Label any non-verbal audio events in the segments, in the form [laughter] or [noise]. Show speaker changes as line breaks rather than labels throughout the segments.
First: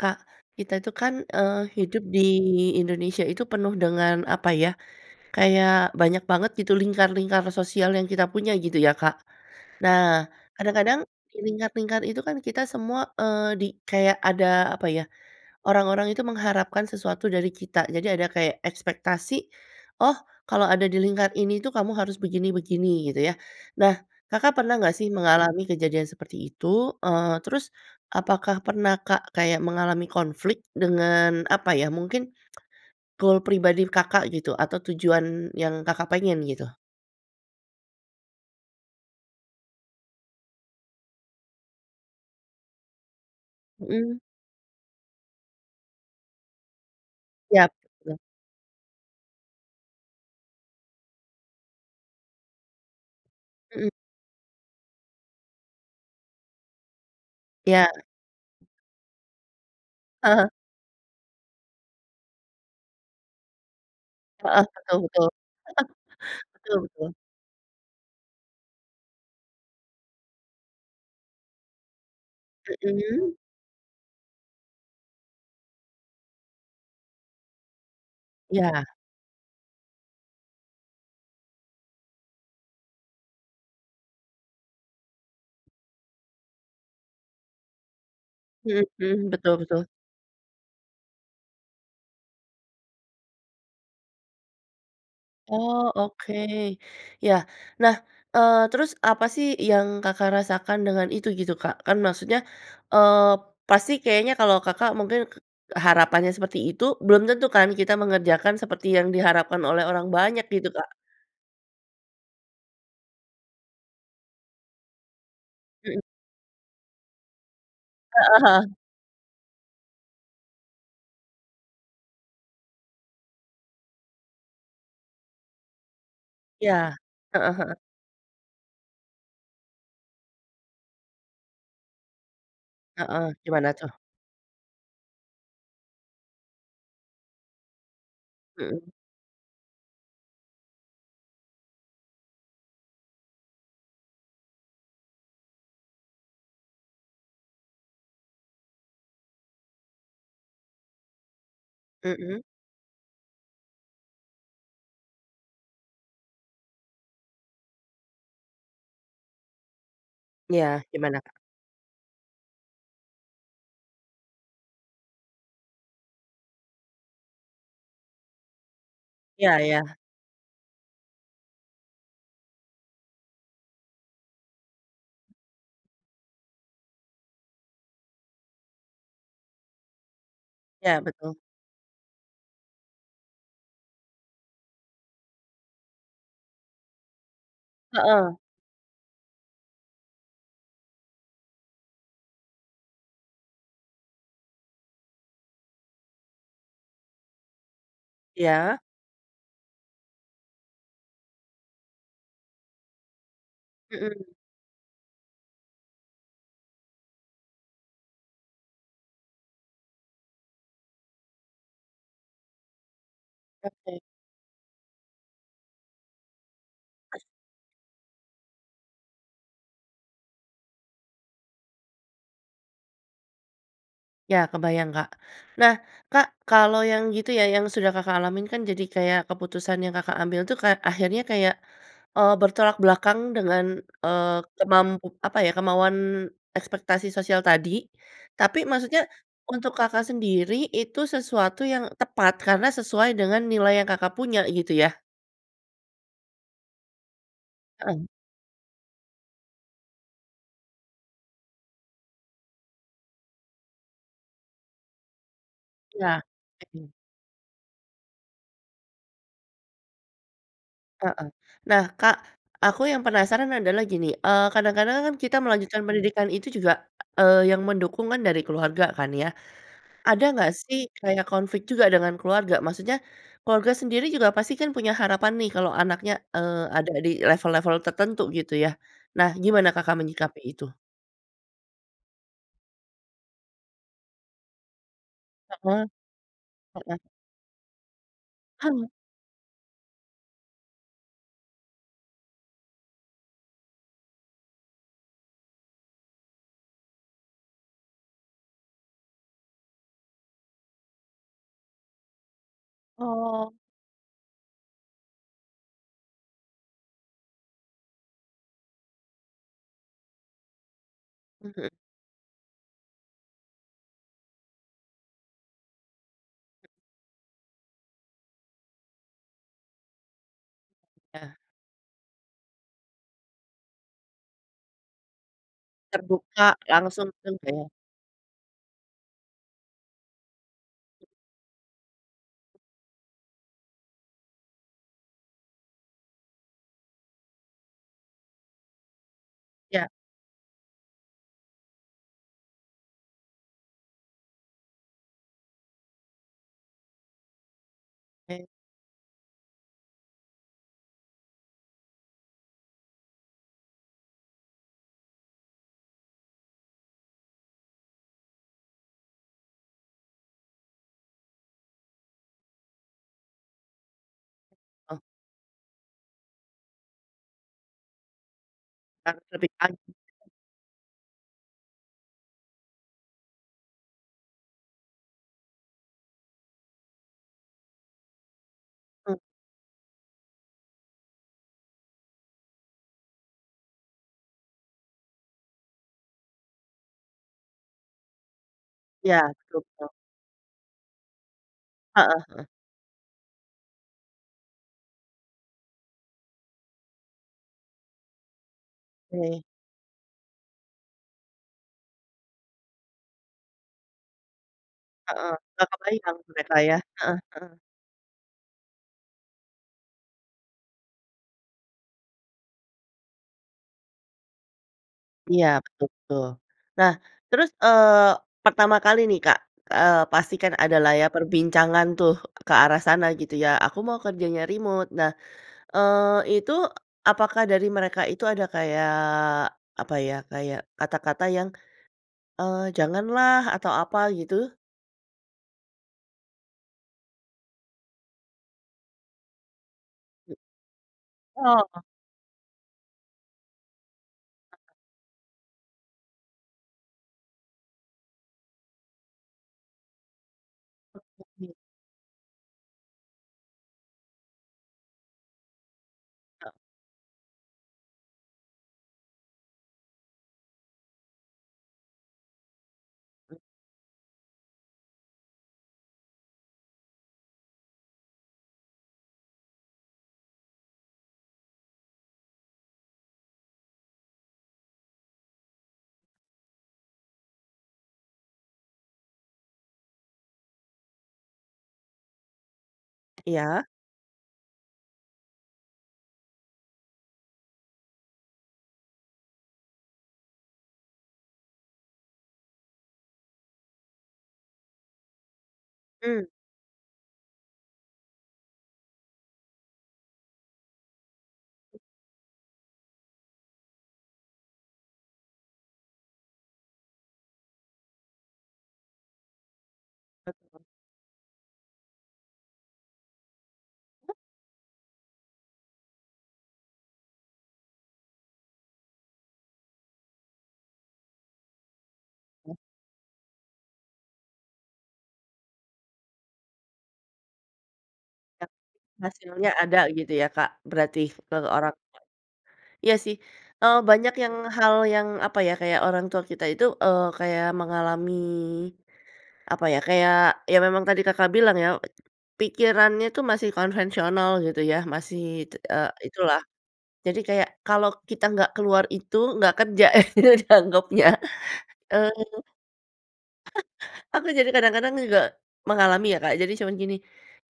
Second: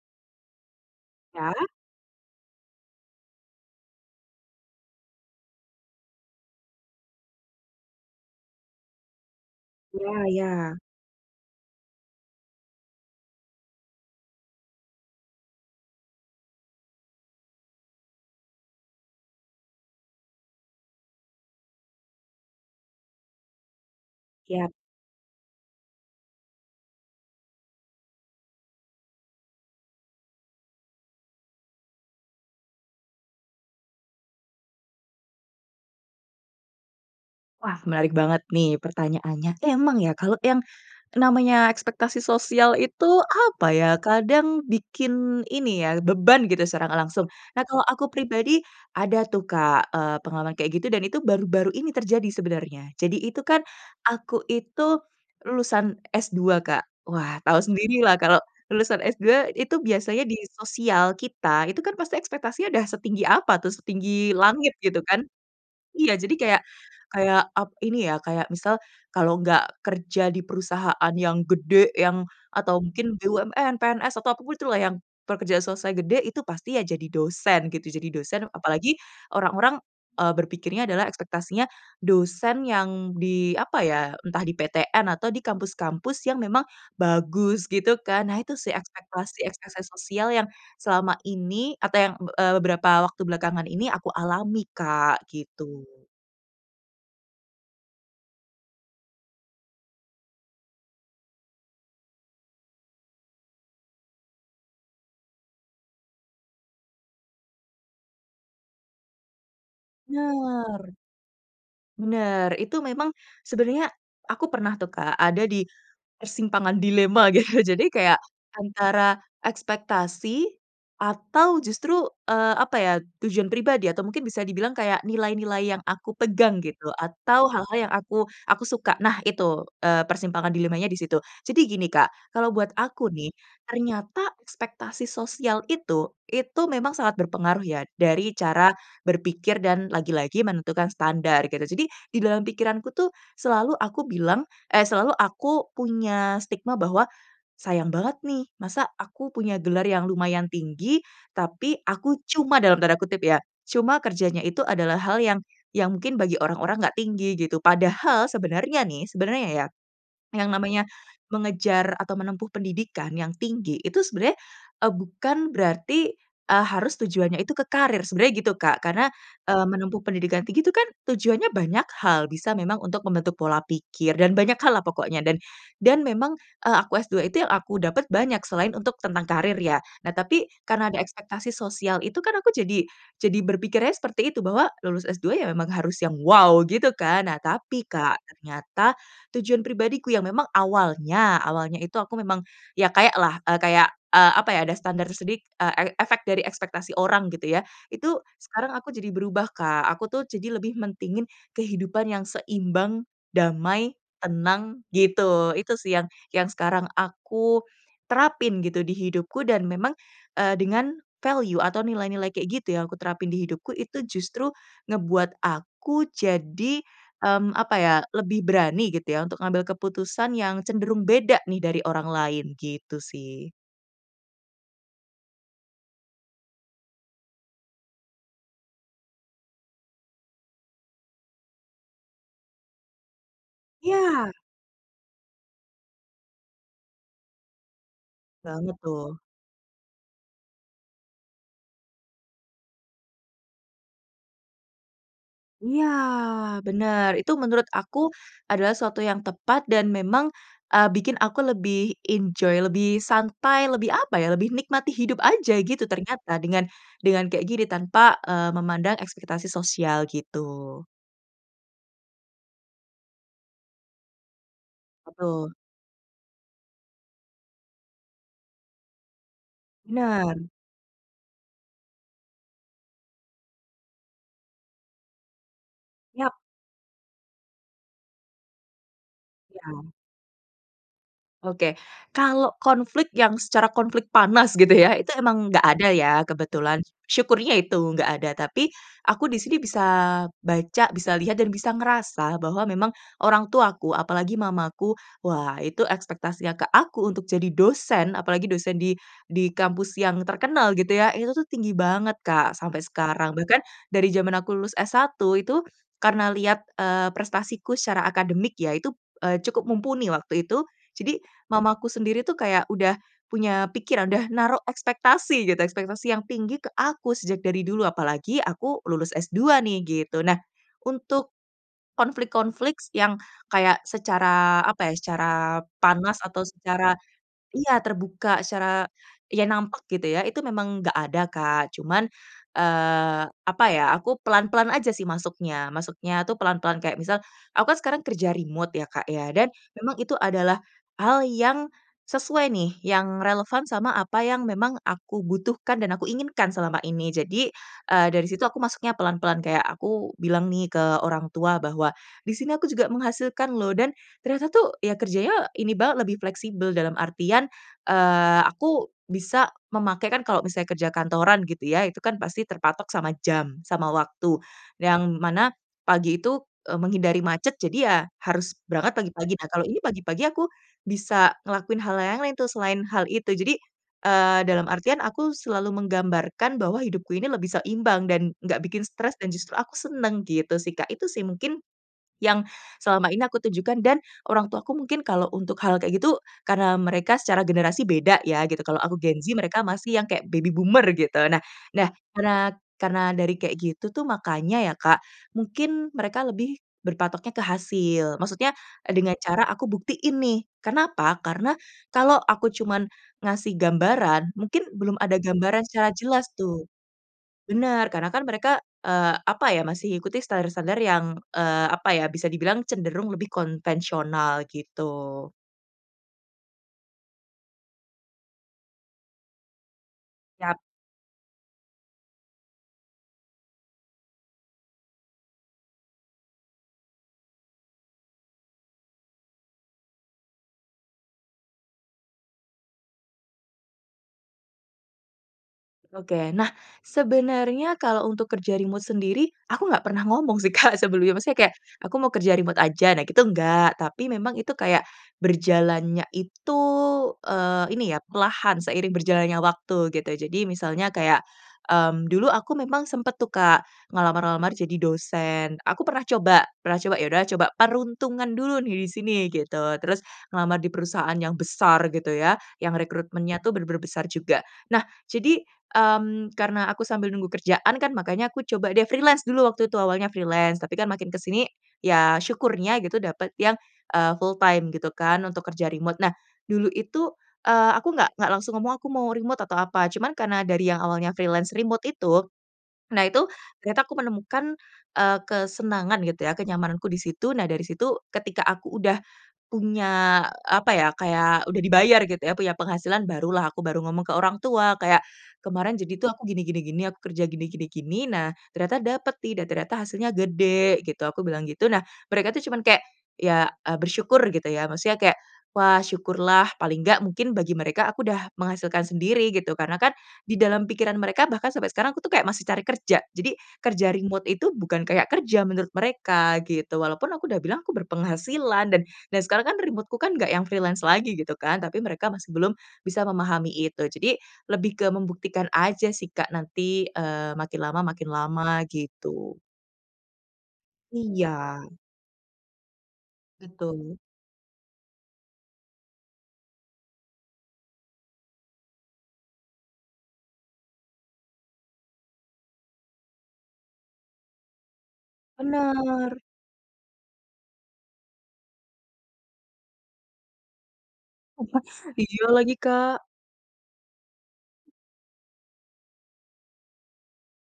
Kak, kita itu kan, eee,
Ya.
hidup di Indonesia itu penuh dengan apa ya, kayak banyak banget gitu lingkar-lingkar sosial yang kita punya gitu ya Kak.
Iya
Nah,
iya.
kadang-kadang di lingkar-lingkar itu kan kita semua, eee, di kayak ada apa ya, orang-orang itu mengharapkan sesuatu dari kita, jadi ada kayak ekspektasi, "Oh kalau ada di lingkar ini tuh kamu harus begini-begini," gitu ya. Nah Kakak
Iyap.
pernah nggak sih mengalami kejadian seperti itu? Eee, terus apakah pernah, Kak? Kayak mengalami konflik dengan apa ya, mungkin [tsk] goal pribadi Kakak gitu, atau tujuan yang Kakak pengen gitu.
Wah menarik banget nih pertanyaannya. Emang ya kalau yang namanya ekspektasi sosial itu apa ya,
Mhm.
kadang bikin ini ya, beban gitu secara nggak langsung. Nah
Siap.
kalau aku
[unintelligible]
pribadi ada tuh Kak, eee, pengalaman kayak gitu dan itu baru-baru ini terjadi sebenarnya. Jadi itu kan,
Mhm.
aku itu lulusan S2 Kak. Wah, tahu
Iya.
sendirilah kalau lulusan S2 itu biasanya di
Heeh.
sosial kita, itu kan pasti ekspektasinya udah setinggi apa tuh, setinggi
Heeh,
langit gitu
betul
kan.
betul. [chuckles]
Iya, jadi kayak
Betul betul.
kayak ap ini ya, kayak misal, kalau nggak kerja di perusahaan yang gede yang, atau mungkin
Mhm.
BUMN, PNS atau apa pun itulah yang pekerja selesai gede itu pasti ya jadi dosen gitu. Jadi dosen
Iya.
apalagi orang-orang, eee, berpikirnya adalah ekspektasinya dosen yang di apa ya, entah di PTN atau di kampus-kampus yang memang bagus gitu kan. Nah itu sih
Mhm mhm, betul betul.
ekspektasi-ekspektasi sosial yang selama ini atau yang, be eee, beberapa waktu belakangan ini aku alami Kak,
Oh
gitu.
oke. Ya, nah, eee, terus apa sih yang Kakak rasakan dengan itu gitu Kak? Kan maksudnya, eee, pasti kayaknya kalau Kakak mungkin k harapannya seperti itu, belum tentu kan kita mengerjakan seperti yang diharapkan oleh orang banyak gitu Kak.
Bener. Bener, itu memang sebenernya aku pernah tuh Kak, ada di
Mhm.
persimpangan dilema gitu. Jadi kayak
Heeh heeh.
antara ekspektasi atau justru, eee, apa ya tujuan pribadi atau mungkin bisa dibilang kayak nilai-nilai yang aku pegang gitu,
Iya,
atau
heeh heeh.
hal-hal yang aku aku suka. Nah itu, eee, persimpangan dilemanya di situ. Jadi gini Kak, kalau buat aku
Heeh,
nih,
gimana tuh?
ternyata ekspektasi sosial itu, itu memang sangat berpengaruh ya dari cara
Mhm.
berpikir dan lagi-lagi menentukan standar gitu. Jadi di dalam pikiranku tuh selalu aku bilang eh selalu aku punya stigma bahwa, "Sayang banget nih, masa aku punya gelar yang lumayan tinggi tapi aku
Mhm.
cuma" dalam tanda kutip ya, "cuma kerjanya itu adalah hal yang yang mungkin bagi orang-orang nggak tinggi," gitu. Padahal sebenarnya nih, sebenarnya ya, yang
Iya.
namanya
Gimana, Kak?
mengejar atau menempuh pendidikan yang tinggi, itu sebenarnya, eee, bukan berarti, eee, harus tujuannya itu ke karir, sebenarnya gitu Kak. Karena,
Iya
eee,
iya.
menempuh pendidikan tinggi itu kan tujuannya banyak hal, bisa memang untuk membentuk pola pikir dan banyak hal lah pokoknya dan dan memang, eee, aku S2 itu yang aku dapat banyak selain untuk tentang karir ya. Nah tapi karena ada
Iya betul.
ekspektasi sosial itu kan aku jadi jadi berpikirnya seperti itu, bahwa lulus S2 ya memang harus yang, "wow" gitu kan. Nah tapi Kak,
Heeh.
ternyata tujuan pribadiku yang memang awalnya, awalnya itu aku memang ya kayak lah, eee, kayak, eee, apa ya, ada standar sedik eee, e efek dari ekspektasi orang gitu ya. Itu sekarang
Iya.
aku jadi berubah, Kak. Aku tuh jadi lebih mentingin kehidupan yang seimbang, damai,
Mhm.
tenang, gitu. Itu sih yang, yang sekarang aku terapin gitu di hidupku dan memang, eee, dengan value atau nilai-nilai kayak gitu yang aku terapin di hidupku
Oke.
itu justru ngebuat aku jadi,
[coughs]
mmm, apa ya, lebih berani gitu ya untuk ngambil keputusan yang cenderung beda nih dari orang lain, gitu sih.
Iya kebayang, Kak. Nah, Kak kalau yang gitu ya, yang sudah Kakak alamin kan jadi kayak keputusan yang Kakak ambil tuh kayak, akhirnya kayak, eee, bertolak belakang dengan, eee,
Iya.
kemampu apa ya, kemauan ekspektasi sosial tadi. Tapi
Banget
maksudnya
tuh.
untuk Kakak sendiri itu sesuatu yang tepat, karena sesuai dengan nilai yang Kakak punya gitu ya?
Iya, bener. Itu menurut aku
Hmm.
adalah suatu yang tepat dan memang, eee, bikin aku lebih enjoy, lebih santai, lebih apa ya, lebih nikmati hidup aja gitu
Iya,
ternyata dengan
mhm.
dengan kayak gini tanpa, eee, memandang ekspektasi sosial gitu.
Heeh. Nah Kak, aku yang penasaran adalah gini, eee, kadang-kadang kan kita
Betul.
melanjutkan pendidikan itu juga, eee, yang mendukung kan dari keluarga kan ya. Ada
Bener.
nggak sih kayak konflik juga dengan keluarga? Maksudnya keluarga sendiri juga pasti kan punya harapan nih kalau anaknya,
Yap.
eee, ada di level-level tertentu gitu ya, nah gimana
Iya.
Kakak menyikapi itu?
Oke, kalau konflik yang secara konflik panas gitu ya, itu emang nggak
Heeh,
ada ya kebetulan,
heeh.
syukurnya itu nggak ada. Tapi
Hmm.
aku di sini bisa baca, bisa lihat, dan bisa ngerasa bahwa memang orang tuaku, apalagi mamaku, wah itu ekspektasinya ke aku untuk jadi dosen apalagi dosen di di kampus yang terkenal gitu ya, itu tuh tinggi banget, Kak sampai sekarang.
Oh.
Bahkan dari jaman aku lulus S1 itu, karena lihat, eee, prestasiku secara akademik ya itu, eee, cukup mumpuni waktu itu. Jadi
Mhm.
mamaku sendiri tuh kayak udah punya pikiran, udah naro ekspektasi gitu, ekspektasi yang tinggi ke aku sejak dari dulu, apalagi aku lulus S2 nih gitu. Nah untuk
Ya.
konflik yang kayak secara apa ya, secara panas atau
Terbuka
secara
langsung. [unintelligible]
iya terbuka, secara ya nampak gitu ya, itu memang nggak ada, Kak. Cuman, eee, apa ya, aku pelan-pelan aja sih masuknya masuknya tuh pelan-pelan. Kayak misal, aku kan sekarang kerja remote ya Kak ya, dan
Iya.
memang itu adalah hal yang sesuai nih, yang relevan sama apa yang memang aku butuhkan dan aku inginkan selama ini. Jadi, eee, dari situ
Oke.
aku masuknya pelan-pelan, kayak aku bilang nih ke orang tua bahwa di sini aku juga menghasilkan loh, dan ternyata tuh ya kerjanya ini banget lebih fleksibel. Dalam artian, eee, aku bisa memakai, kan kalo misalnya kerja kantoran gitu ya itu kan pasti terpatok sama jam, sama waktu,
Oh.
yang mana pagi itu, eee, menghindari macet jadi ya harus berangkat
Berangkat
pagi-pagi. Nah
lebih
kalau ini
pagi.
pagi-pagi aku bisa ngelakuin hal yang lain-lain tuh selain hal itu. Jadi, eee, dalam artian aku selalu menggambarkan bahwa hidupku ini lebih seimbang dan nggak bikin stres
Oh.
dan justru aku seneng gitu sih Kak. Itu sih mungkin yang selama ini aku tunjukan dan orang tuaku mungkin kalau untuk hal kayak gitu, karena mereka secara generasi beda ya gitu, kalau aku Gen
Iya,
Z,
betul
mereka
betul.
masih yang kayak baby boomer gitu. Nah nah,
Heeh heeh.
karena karena dari kayak gitu tuh makanya ya Kak, mungkin mereka lebih berpatoknya ke hasil, maksudnya, eee, dengan cara
We.
aku buktiin nih, Karena apa? Karena kalau aku cuman ngasih gambaran, mungkin belum ada
Heeh,
gambaran
gak
secara
kebayang
jelas
mereka
tuh.
ya, heeh heeh.
Benar, karena kan mereka, eee, apa ya masih ikuti standar-standar yang, eee, apa ya bisa dibilang cenderung lebih konvensional gitu.
Iya betul betul. Nah terus, eee, pertama kali nih Kak, eee, pasti kan
Yap.
adalah ya perbincangan tuh ke arah sana gitu ya, aku mau kerjanya remote. Nah, eee, itu, apakah dari mereka itu ada kayak apa ya, kayak kata-kata yang, eee, "Janganlah" atau apa gitu?
Oke, nah sebenarnya kalau untuk kerja remote sendiri, aku nggak pernah ngomong sih Kak, sebelumnya. Maksudnya kayak,
Oh.
"Aku mau kerja remote aja," nah itu enggak. Tapi memang itu kayak, berjalannya itu, eee, ini ya perlahan seiring berjalannya waktu gitu. Jadi misalnya kayak,
[unintelligible]
mmm, dulu aku memang sempet tuh, Kak ngelamar-lamar jadi dosen, aku pernah coba pernah coba, ya udahlah coba peruntungan dulu nih di sini, gitu. Terus ngelamar di perusahaan yang besar gitu ya, yang rekrutmennya tuh benar-benar besar juga. Nah jadi, mmm, karena aku sambil nunggu kerjaan kan, makanya aku coba deh freelance dulu, waktu itu awalnya freelance, tapi kan makin ke sini ya syukurnya gitu dapat yang, eee full time gitu kan untuk kerja remote. Nah dulu itu, eee, aku nggak nggak langsung ngomong, "Aku mau remote," atau apa cuman karena dari yang awalnya freelance remote itu, nah itu
Iya.
ternyata aku menemukan, eee, kesenangan gitu ya, kenyamananku di situ. Nah dari situ ketika aku udah punya apa ya, kayak udah dibayar gitu ya, punya penghasilan barulah aku baru ngomong ke orang tua. Kayak "Kemarin, jadi tuh
Mmm.
aku gini gini gini, aku kerja gini gini gini, nah ternyata dapet nih dan ternyata hasilnya gede," gitu aku bilang gitu. Nah mereka itu cuman kayak, ya eee, bersyukur gitu ya maksudnya kayak, "Wah syukurlah" paling nggak, mungkin bagi mereka aku udah menghasilkan sendiri gitu. Karena kan di
Betul.
dalam pikiran mereka bahkan sampai sekarang aku tuh kayak masih cari kerja, jadi kerja remote itu bukan kayak kerja menurut mereka gitu. Walaupun aku udah bilang aku berpenghasilan dan, dan sekarang kan remote-ku kan nggak yang freelance lagi gitu kan, tapi mereka masih belum bisa memahami itu. Jadi lebih ke membuktikan aja sih Kak, nanti, eee, makin lama makin
Yang
lama
penting
gitu.
hasilnya ada gitu ya Kak berarti ke orang
Iya.
tua? Iya sih, eee,
Betul.
banyak yang hal yang apa ya, kayak orang tua kita itu, eee, kayak mengalami apa ya, kayak ya memang tadi Kakak bilang ya, eee, pikirannya tuh masih konvensional gitu ya, masih tu, eee,
Bener.
itulah. Jadi kayak, kalo kita nggak keluar itu, nggak kerja [chuckles] dianggapnya eee
Iya lagi, Kak.
[chuckles] Aku jadi kadang-kadang juga mengalami ya Kak, jadi cuma gini,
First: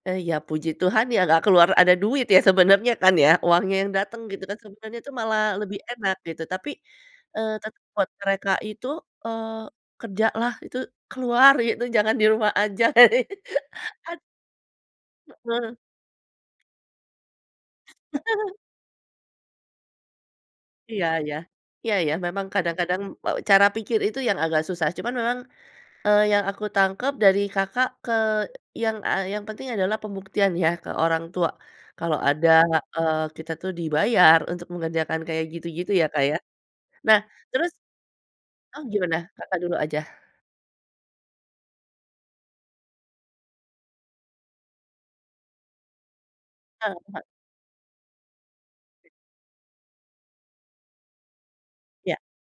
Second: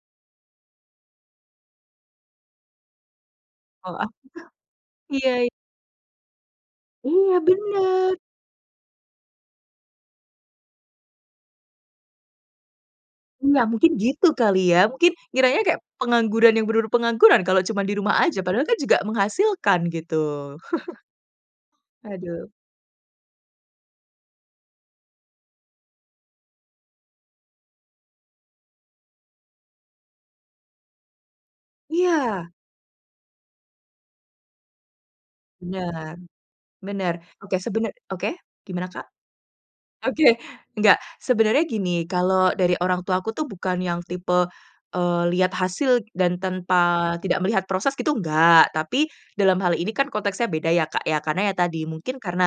eee, "Ya puji Tuhan ya nggak keluar," ada duit ya sebenarnya kan ya, uangnya yang
Oh, aku
dateng
tuh
gitu kan, sebenarnya itu
iya,
malah
iy
lebih enak gitu. Tapi,
Iya
eee, tet buat
bener.
mereka itu, eee, kerjalah itu keluar gitu, jangan di rumah aja,
Iya mungkin
[laughs] ad
gitu kali, ya mungkin ngiranya
Mhm.
kayak pengangguran yang bener-bener pengangguran kalau cuma di rumah aja,
[laughs]
padahal kan juga menghasilkan gitu. [chuckles]
Iya iya, iya iya. Memang
Aduh.
kadang-kadang, eee, cara pikir itu yang agak susah. Cuman memang, eee, yang aku tangkap dari Kakak ke yang, eee, yang penting adalah pembuktian ya ke orang tua, kalau ada,
Iya.
eee, kita tuh dibayar untuk mengerjakan kayak gitu-gitu ya
Bener,
Kak ya.
bener.
Nah
Oke
terus
sebener oke
Oh
gimana, Kak?
gimana? Kakak dulu aja.
Oke, nggak, sebenarnya gini, kalau dari orang tuaku tuh bukan yang tipe, eee, lihat hasil dan tanpa
Heeh.
tidak melihat proses gitu nggak, tapi dalam hal ini kan konteksnya beda ya Kak ya. Karena ya tadi
Iya.
mungkin karena,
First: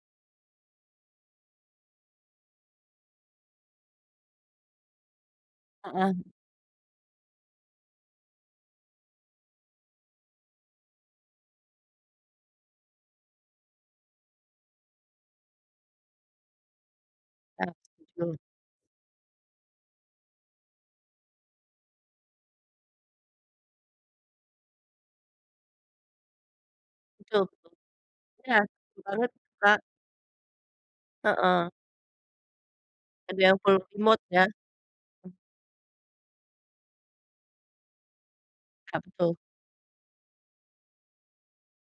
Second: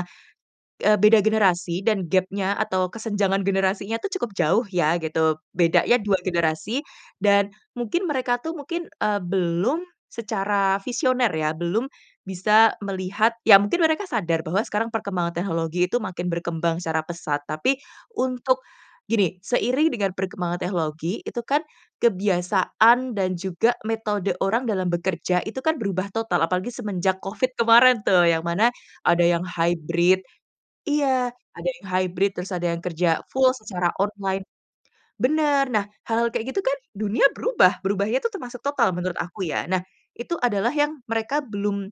eee, beda generasi dan gapnya atau kesenjangan generasinya tuh cukup jauh ya gitu. Bedanya
Heeh.
dua generasi dan mungkin mereka tuh mungkin, eee, belum secara visioner ya, belum bisa melihat. Ya mungkin mereka sadar bahwa sekarang perkembangan teknologi itu makin berkembang secara pesat.
Nah
Tapi,
setuju.
untuk, gini, seiring dengan perkembangan teknologi itu kan kebiasaan dan juga metode orang dalam bekerja, itu kan berubah total apalagi semenjak
Betul
covid
betul.
kemarin tuh, yang
Iya
mana
setuju
ada
banget
yang
itu, Kak.
hybrid, iya, ada
Heeh.
yang hybrid, terus ada yang kerja
Ada
full
yang full
secara
remote
online,
ya.
bener. Nah hal-hal kayak gitu kan dunia berubah, berubahnya itu termasuk total
Kak,
menurut
betul.
aku ya. Nah itu adalah yang mereka belum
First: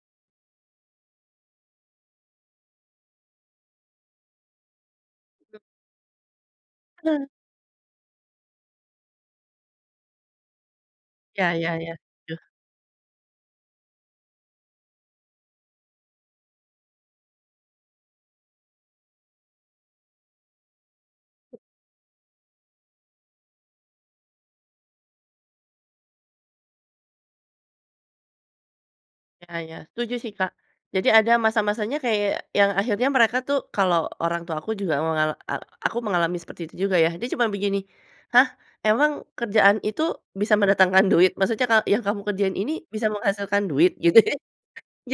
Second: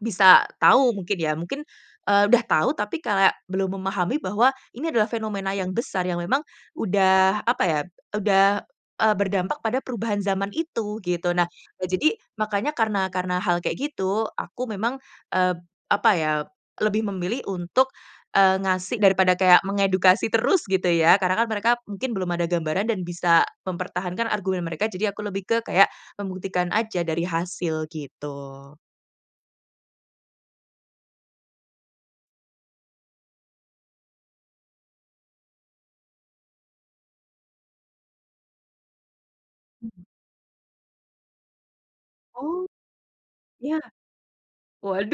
bisa tahu mungkin ya, mungkin, eee, udah tahu tapi kayak, belum memahami bahwa ini adalah fenomena yang besar, yang memang
Nah.
udah apa ya, udah, eee, berdampak pada perubahan zaman itu gitu. Nah,
Iya iya
eee,
iya,
jadi
setuju.
makanya karena karena hal kayak gitu, aku memang, eee, apa ya, lebih memilih untuk, eee, ngasih daripada kayak mengedukasi terus gitu ya. Karena kan mereka mungkin belum ada gambaran dan bisa mempertahankan argumen mereka, jadi aku lebih ke kayak membuktikan aja dari hasil gitu.
Iya iya, setuju sih Kak. Jadi ada masa-masanya kayak yang akhirnya mereka tuh kalau orang tua aku juga aku mengal a aku juga mengalami seperti itu juga ya. Dia cuma begini, "Hah, emang kerjaan itu bisa mendatangkan duit? Maksudnya ka yang kamu kerjain
Oh.
ini bisa menghasilkan
Ya.
duit?" gitu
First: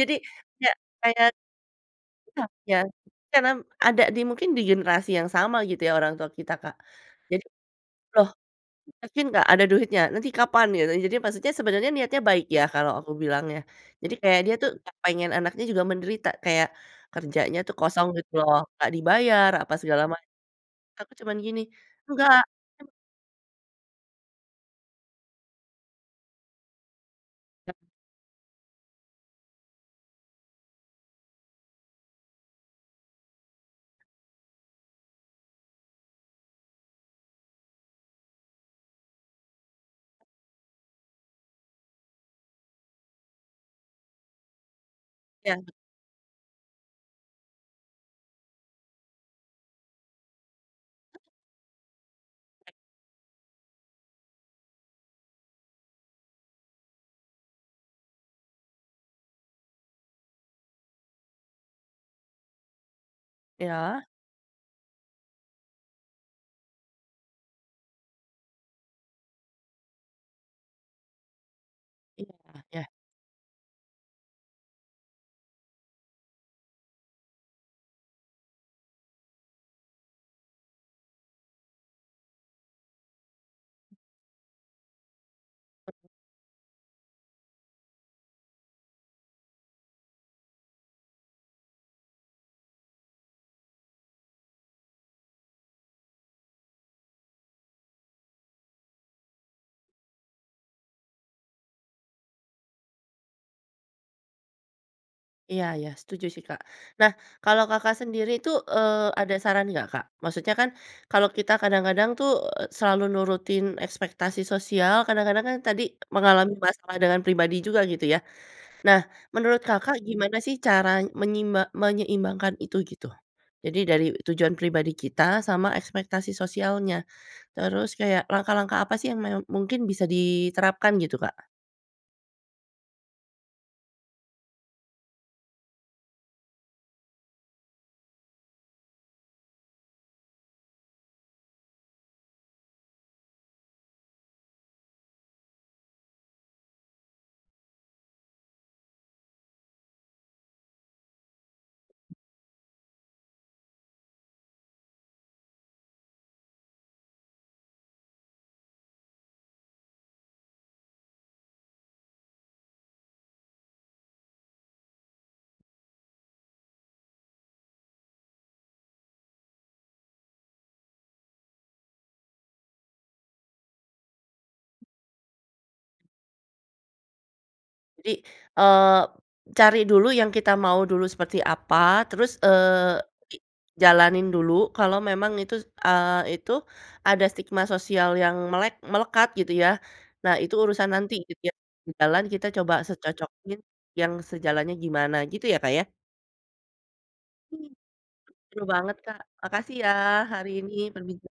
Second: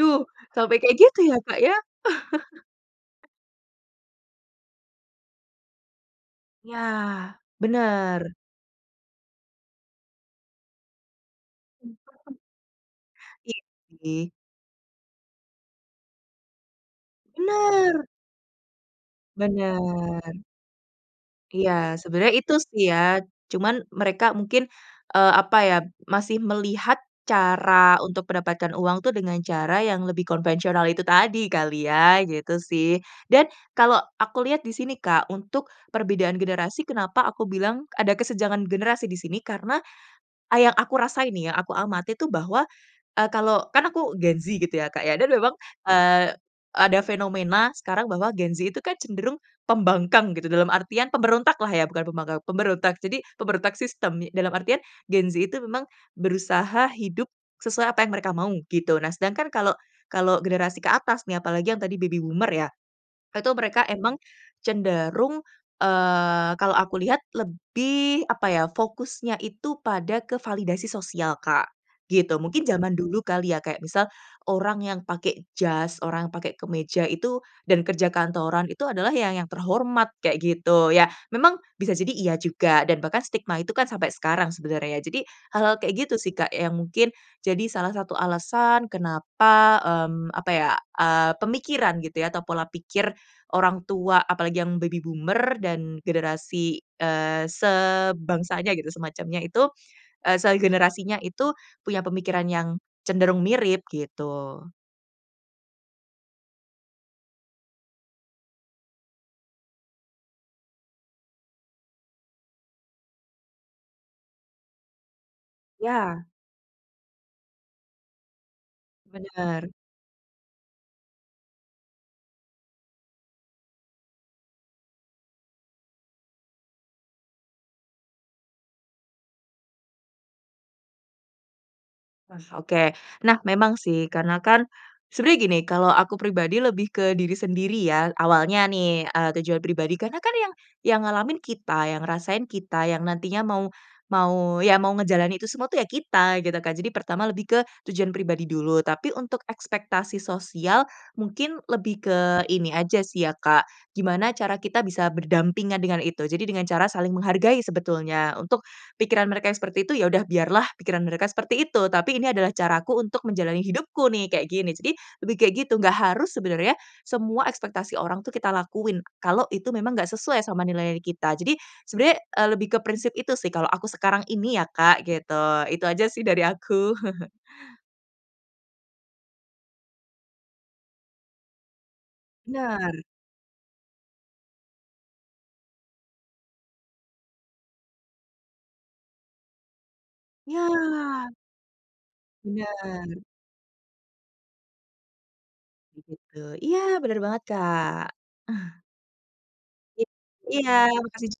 jadi,
Sampai
kayak
kayak gitu
kayak
ya, Kak ya.
[unintelligible]
[chuckles]
karena ada di mungkin, di generasi yang sama gitu ya orang tua kita Kak.
Ya,
Jadi, "Loh,
bener.
yakin nggak, ada duitnya? Nanti kapan?" Gitu, jadi maksudnya sebenarnya niatnya
[unintelligible]
baik ya kalau aku bilang ya.
Iya
Jadi
sih.
kayak dia tuh nggak pengen anaknya juga menderita, kayak kerjanya tuh
Bener.
kosong gitu loh, nggak dibayar apa segala macam.
Bener.
Aku cuman gini,
Iya
"Nggak"
sebenarnya itu sih ya. Cuman mereka mungkin, eee, apa ya, masih melihat cara untuk mendapatkan uang tuh dengan cara yang lebih konvensional itu tadi kali ya, gitu sih. Dan kalau aku lihat di sini, Kak, untuk perbedaan generasi kenapa aku bilang ada kesenjangan generasi di sini? Karena a yang aku rasain nih ya, yang aku amati itu bahwa, eee, kalau kan aku Gen Z gitu ya Kak ya, dan memang,
Iya.
eee, ada fenomena sekarang bahwa Gen Z itu kan cenderung pembangkang gitu, dalam artian pemberontaklah ya, bukan pembangkang, pemberontak. Jadi, pemberontak sistem, nye dalam artian Gen Z itu memang berusaha hidup sesuai apa yang mereka mau gitu. Nah sedangkan kalau kalau generasi ke atas nih, apalagi yang tadi baby boomer ya, itu mereka
Iya.
emang cenderung, eee, kalau aku lihat lebih apa ya, fokusnya itu pada ke validasi sosial Kak,
Iya,
gitu. Mungkin
ya.
zaman dulu kali ya, kayak misal orang yang pakai jas, orang pakai kemeja itu dan kerja kantoran itu adalah ya yang terhormat kayak gitu ya. Memang bisa jadi iya juga, dan bahkan stigma itu kan sampai sekarang sebenarnya. Jadi hal-hal kayak gitu sih Kak yang mungkin jadi salah satu alasan kenapa, mmm, apa ya, ah, pemikiran gitu ya atau pola pikir orang tua, apalagi yang baby boomer dan generasi, eee, sebangsanya gitu, semacamnya itu, eee, segenerasinya itu punya pemikiran yang cenderung mirip gitu.
Iya iya setuju sih, Kak. Nah kalau Kakak sendiri itu, eee, ada saran nggak, Kak? Maksudnya kan kalau kita kadang-kadang tuh, selalu nurutin ekspektasi sosial, kadang-kadang kan tadi
Ya.
mengalami masalah dengan pribadi juga gitu ya. Nah menurut
Bener.
Kakak gimana sih cara menyime menyeimbangkan itu gitu? Jadi dari tujuan pribadi kita sama ekspektasi sosialnya, terus kayak langkah-langkah apa sih yang meo mungkin bisa diterapkan gitu Kak?
Mas oke, nah memang sih, karena kan sebenernya gini, kalau aku pribadi lebih ke diri sendiri ya. Awalnya nih, eee, tujuan pribadi. Karena kan yang, yang ngalamin kita, yang ngerasain kita, yang nantinya mau mau, ya mau ngejalanin itu semua tuh ya kita gitu kan. Jadi pertama lebih ke tujuan pribadi dulu, tapi untuk ekspektasi sosial mungkin lebih ke ini aja sih ya Kak, gimana cara kita bisa berdampingan dengan itu. Jadi dengan cara saling menghargai sebetulnya untuk pikiran mereka seperti itu, ya udah biarlah pikiran mereka seperti itu, tapi ini adalah caraku untuk menjalani hidupku nih, kayak gini. Jadi lebih kayak gitu, nggak harus sebenarnya, semua ekspektasi orang tuh kita lakuin, kalau itu memang nggak sesuai sama nilainya kita. Jadi, sebenarnya, eee, lebih ke prinsip itu sih kalau aku sekarang ini ya Kak, gitu. Itu aja sih dari aku. [chuckles]
Jadi, eee, cari dulu yang kita mau dulu seperti apa, terus,
Bener.
eee, jadi jalanin dulu kalau memang itu, eee, itu ada stigma sosial yang melek melekat gitu ya. Nah itu urusan nanti
Iya.
gitu ya, di jalan kita coba
Bener.
secocokin, yang sejalannya gimana gitu ya, Kak ya?
Begitu, iya bener banget,
Mmm,
Kak.
seru banget, Kak. Makasih ya
I
hari ini
iya, makasih
perbinca
jug